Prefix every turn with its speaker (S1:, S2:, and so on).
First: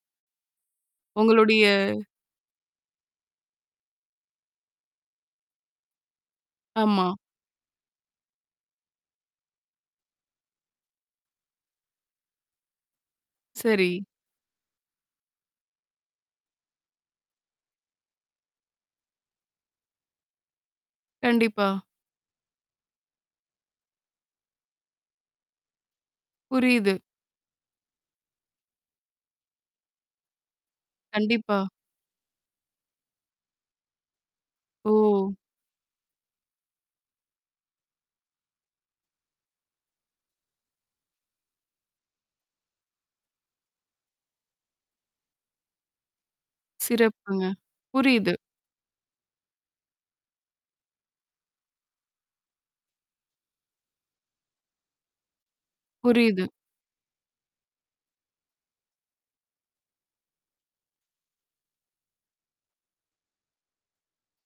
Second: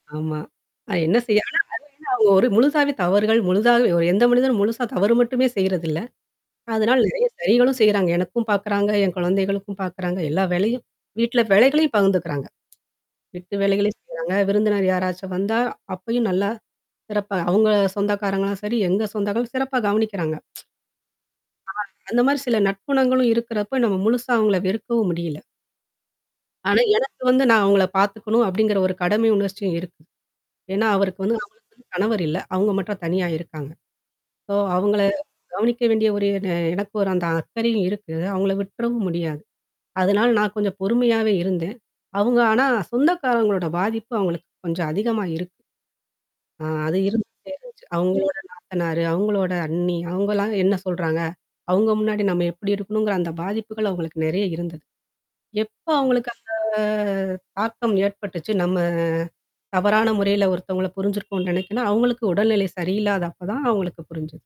S1: ஆமா. அ என்ன செய்யா. ஆனா
S2: உங்களுடைய
S1: அவங்க என்ன ஒரு முழுசாவே தவறுகள், முழுதாகவே ஒரு எந்த மனிதனும் முழுசா தவறு மட்டுமே செய்றதில்ல. அதனால
S2: ஆமா.
S1: நெறைய சரிகளும் செய்றாங்க. எனக்கும் பாக்கறாங்க, என் குழந்தைகளுக்கும் பாக்கறாங்க. எல்லா வேலையும். வீட்ல வேலைகளையும் பகிர்ந்துக்கிறாங்க. வீட்டு
S2: சரி.
S1: வேலைகளும் செய்றாங்க. விருந்தினர் யாராச்சும் வந்தா அப்பயும் நல்லா, சிறப்பா, அவங்க சொந்தக்காரங்கனா சரி, எங்க சொந்தங்கள் சிறப்பா கவனிக்கறாங்க.
S2: கண்டிப்பா.
S1: [unintelligible] அந்த மாரி சில நட்புணங்களும் இருக்கறப்ப நம்ம முழுசா அவங்கள வெறுக்கவும் முடியில. ஆனா,
S2: புரியுது.
S1: எனக்கு வந்து நான் அவங்கள பாத்துக்கணும் அப்டிங்கற ஒரு கடமை உணர்சியம் இருக்கு. ஏன்னா, அவருக்கு வந்து
S2: கண்டிப்பா.
S1: அவங்களுக்குன்னு கணவர் இல்ல. அவுங்க மட்டும் தனியா இருக்காங்க. சோ அவங்கள
S2: ஓ!
S1: கவனிக்க வேண்டிய ஒரு என எனக்கு ஒரு அந்த அக்கறையும் இருக்கு. அவங்கள விட்டுறவும் முடியாது. அதனால நான் கொஞ்சம் பொறுமையாவே இருந்தேன். அவங்க ஆனா சொந்தக்காரங்களோட பாதிப்பு அவங்களுக்கு கொஞ்சம் அதிகமா இருக்கு. ஆ அது
S2: சிறப்புங்க.
S1: இருந்துட்டே இருந்துச்சு.
S2: புரியுது.
S1: அவங்களோட நாத்தனாரு, அவங்களோட அண்ணி அவங்கலாம் என்ன சொல்றாங்க? அவங்க முன்னாடி நம்ம எப்படி இருக்கணுங்கற அந்த பாதிப்புகள் அவங்களுக்கு நெறைய இருந்தது. எப்ப அவங்களுக்கு
S2: புரியுது.
S1: அந்த? தாக்கம் ஏற்பட்டுச்சு. நம்ம தவறான முறைல ஒருத்தங்கள புரிஞ்சிருக்கோனு நினைக்கணும், அவங்களுக்கு உடல்நிலை சரியில்லாதப்ப தான் அவங்களுக்கு புரிஞ்சுது.